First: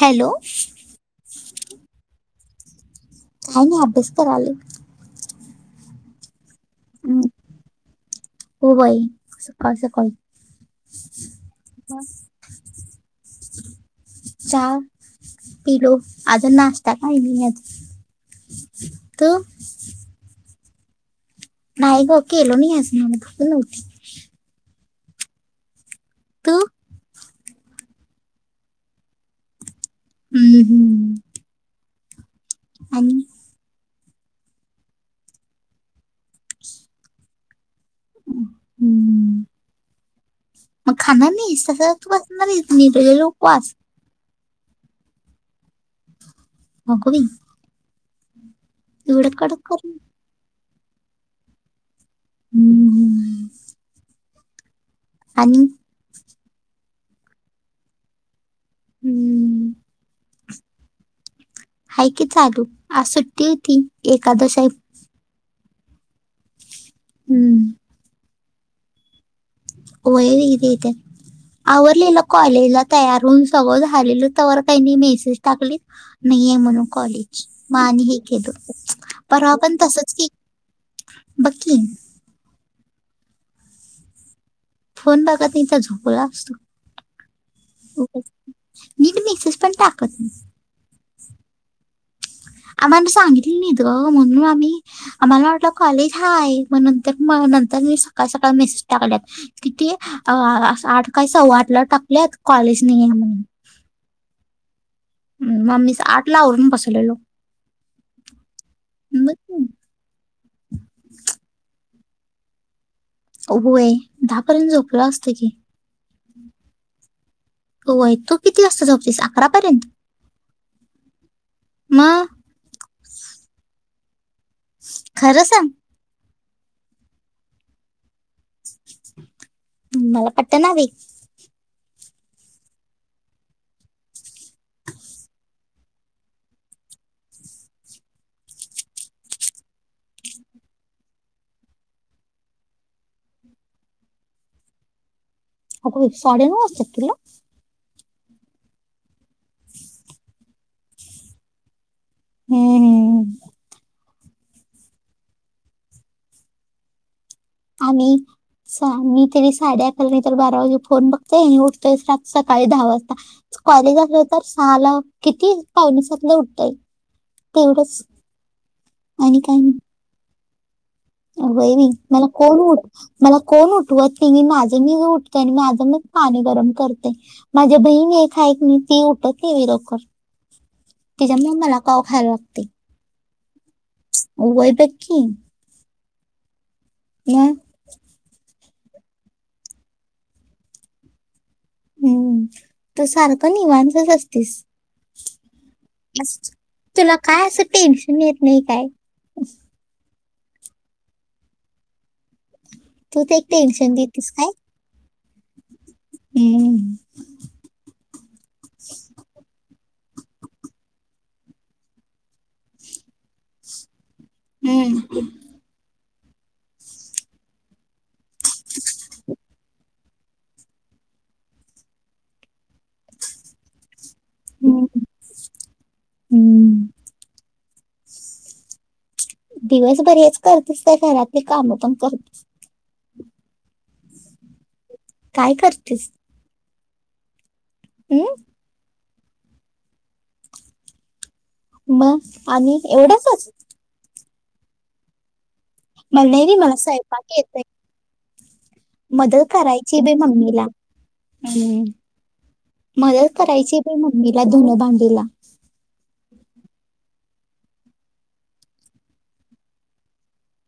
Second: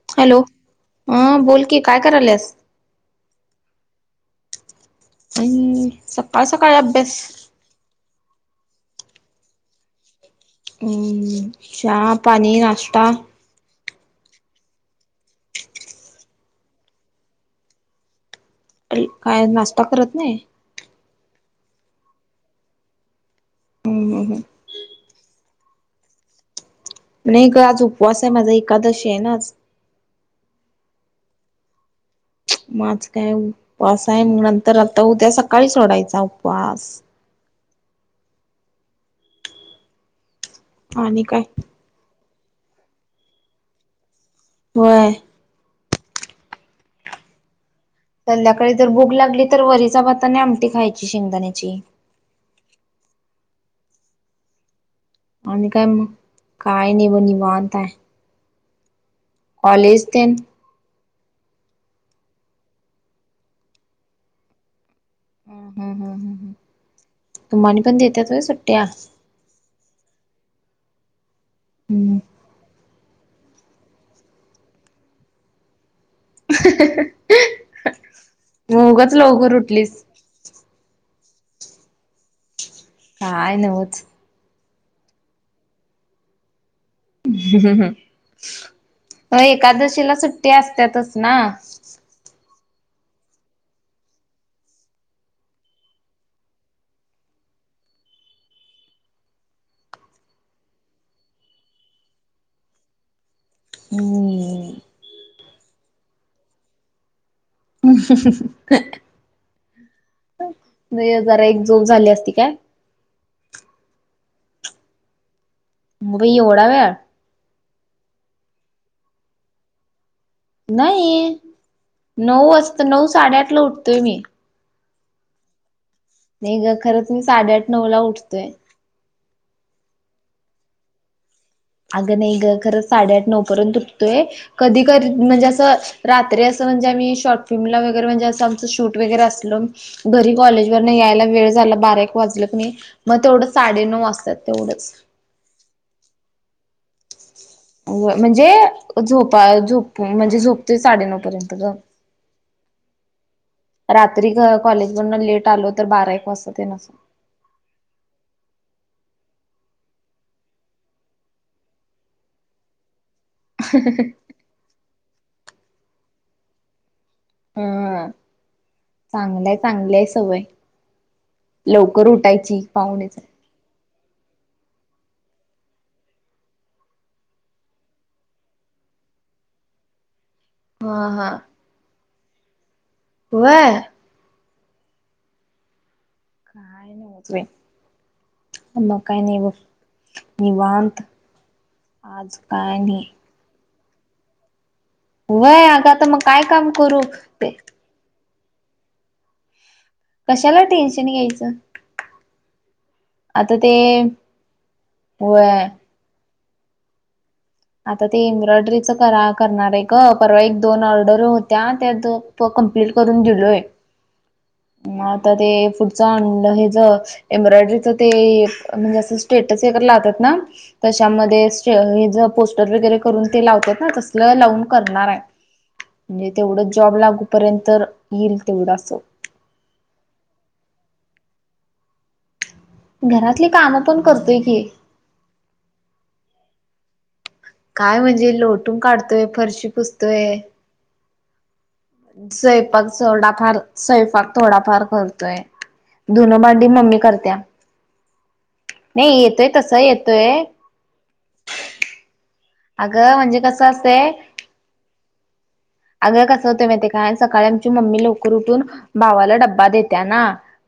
Hello. अ बोल की काय कराल्यास? आम्ही अभ्यास कराले हम्म सकाळ सकाळी अभ्यास. हम्म, हो बाई सकाळी सकाळी. चहा पाणी नाश्ता. चहा. पिलो आज नाश्ता काही नाही हे. काय नाश्ता करत नाही. नाही ग केलो नाही अस म्ह नव्हती. हम्म [unintelligible] हम्म तु? नाही ग आज उपवास आहे माझा एकादशी आहे न आज हम्म हम्. म आज काय उपवास आहे मग नंतर आता उद्या सकाळी सोडायचा उपवास. हम् मग आणि खाणा काय नाहि सगळ सणारच म त्या लोक वास. [unintelligible] व्हय. अग बाई. संध्याकाळी जर भुक एवढं लागली कडक तर कर वरिचा भात आमटी खायची शेंगदाण्याची. हम्. आणि मग काय नाही वनिवता आहे. हम्म, कॉलेज ते न. हाय की चालू, आज सुट्टी होती एकादशी होती. ह ह हम्म, तुम्हाला पण देत्यात होय सुट्टया? वय वय देतात, हम्म आवरलेलं कॉलेजला तयार होऊन सगळं झालेलं त वर काही मेसेज टाकलीत. नाहीये म्हणून कॉलेज, मग आणि हे केलं उगच पर वा लवकर आपण उठलीस तसंच [inaudible] बघ की. काय नवंच. फोन बघा तेचा झोपला असतो. हम्म हम्म नीट हम्म मेसेज पण एकादशीला टाकत नाही सुट्टी असत्यातच ना. आम्हा सांगितली नाही ग म्हणून आम्ही, आम्हाला वाटलं कॉलेज हाय, मग नंतर म नंतर मी सकाळ सकाळ मेसेज टाकल्या न- किती अ आठ काय सव्वा आठला टाकलेत कॉलेज नाही आहे म्हणून. हम्म हम्म म मी आठ आवरून बसवलोय. मग नाही जरा एक झोप झाली असती की नाही. होय दहा पर्यंत झोपलो असतो की, बाई एवढा वेळ. होय तू किती वाजता झोपते अकरापर्यंत. नाही, मग नऊ वाजत नऊसाडेआठला ला उठतेय मी. खरं साग- नाही ग खरंच मी साडेआठ नऊ ला उठतोय. मला पटत बाई. अगं नाही ग खरंच साडेआठ नऊ पर्यंत उठतोय, कधी कधी म्हणजे असं रात्री असं म्हणजे आम्ही शॉर्ट फिल्मला वगैरे म्हणजे असं आमचं शूट वगैरे असलं. घरी कॉलेज वर न यायला वेळ झाला बारा एक वाजलं क नी. मग तेवढं साडेनऊ वाजतात तेवढंच, अगं साडेनऊ वाजतात तुला. म्हणजे झोपा झोप म्हणजे झोप ते साडेनऊ पर्यंत गं. हम्म हम्म रात्री कॉलेज वरून लेट आलो तर, बारा एक वाजतात येन. आणि मी तर रात्री साडेअकरा बारापर्यंत फोन बघतोय आणि उठतोय सकाळी दहा वाजता. कॉलेज असलं तर सहाला किती पावनसातलला उठतोय. तेवढेच हम्म आणि काय नाही. लै सवय, व्हय बाई लवकर मला कोण उठायची उठ पाहुणेच मला कोण उठवत नाही, माझा मी उठते आणि माझं मला पाणी गरम करते. माझी बहीण एक हाय की ना ती लवकर [unintelligible] हा हा तिच्यामुळे मला काव खायला लागतोय. व्हय व्हय बघ की. मग काय नाय बघ मग निवांत. आज हंम काय नाही तू सारखं निवांतच असतीस. वय अग आता मग काय काम करू ते. तुम्ही येत नाही काय? कशाला टेन्शन घ्यायचं. तू एक आता ते टेन्शन देतीस काय व हम्म. आता ते एम्ब्रॉयडरीचं करा करणार आहे ग परवा एक दोन ऑर्डर होत्या त्या द तो कम्प्लीट करून दिलोय. हम्म. म आता ते पुढचं अंड हेच एम्ब्रॉयडरीच. म्हणजे स्टेटात ना त्या. [unintelligible] वगैरे करून ते लावतात ना तस लावून हम्म. करणाराय. म्हणजे तेवढं हम्म. जॉब लागूपर्यंत येईल तेवढं असं. दिवसभर हेच करतीस का घरातली काम पण करतीस. घरातली काम पण करतूय की. काय करतेस? काय हम्म? म्हणजे लोटून काढतोय फरशी पुसतोय. मग आणि स्ैपाक एवढंच थोडाफार स्ैपाक थोडाफार करतोय. धुनं भांडी मणसय मम्मी करत्या. येते [unintelligible] नाही मदत येतोय तसं करायची बे येतोय. मम्मीला. हम् अगं मदत म्हणजे कसं करायची बा असतंय मम्मीला धूनं भांडीला. अगं कसं होतंय माहित आहे का आमची मम्मी सकाळी लवकर उठून भावाला डबा देत्याना.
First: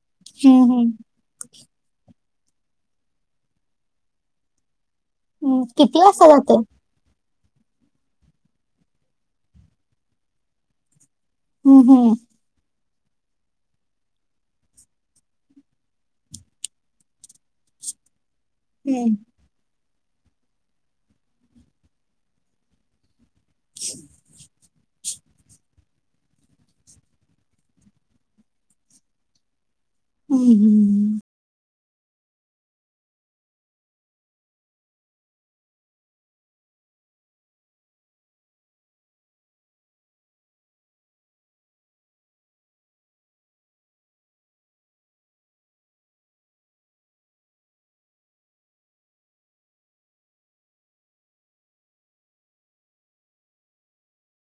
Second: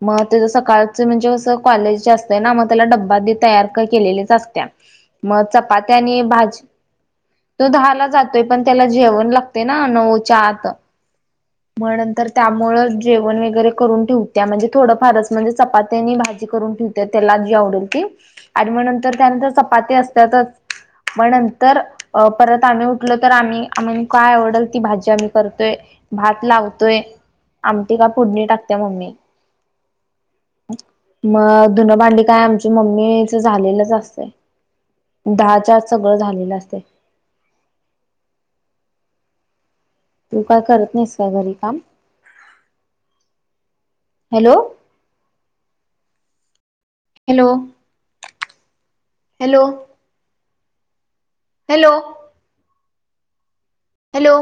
म ते हम्म, हम्म. सकाळचं म्हणजे असं. कॉलेज असत ना मग त्याला डबबा तयार केलेलीच असत. मग हम्म. चपात्या किती आणि वाजता जाते भाजी तो दहाला जातोय पण त्याला जेवण लागते ना नऊ च्या आत हम्म म्हणून हम्म तर. त्यामुळं जेवण वगैरे करून ठेवत्या म्हणजे थोडंफारच म्हणजे चपात्याने भाजी करून ठेव. ते त्याला जी आवडेल ती. आणि मग नंतर हम्म त्यानंतर चपाती असतातच मग नंतर परत आम्ही लं तर आम्ही आ काय आवडल ती भाजी आम्ही करतोय. भात लावतोय आमटी काय फोडणी टाकत्या मम्मी. हम् हम्. मग धुनं भांडी काय आमच्या मम्मीच झालेलंच असत. दहाच्या आत सगळं झालेलं असतंय. तू काय करत नाहीस काय घरी काम. Hello. Hello hello. Hello. Hello.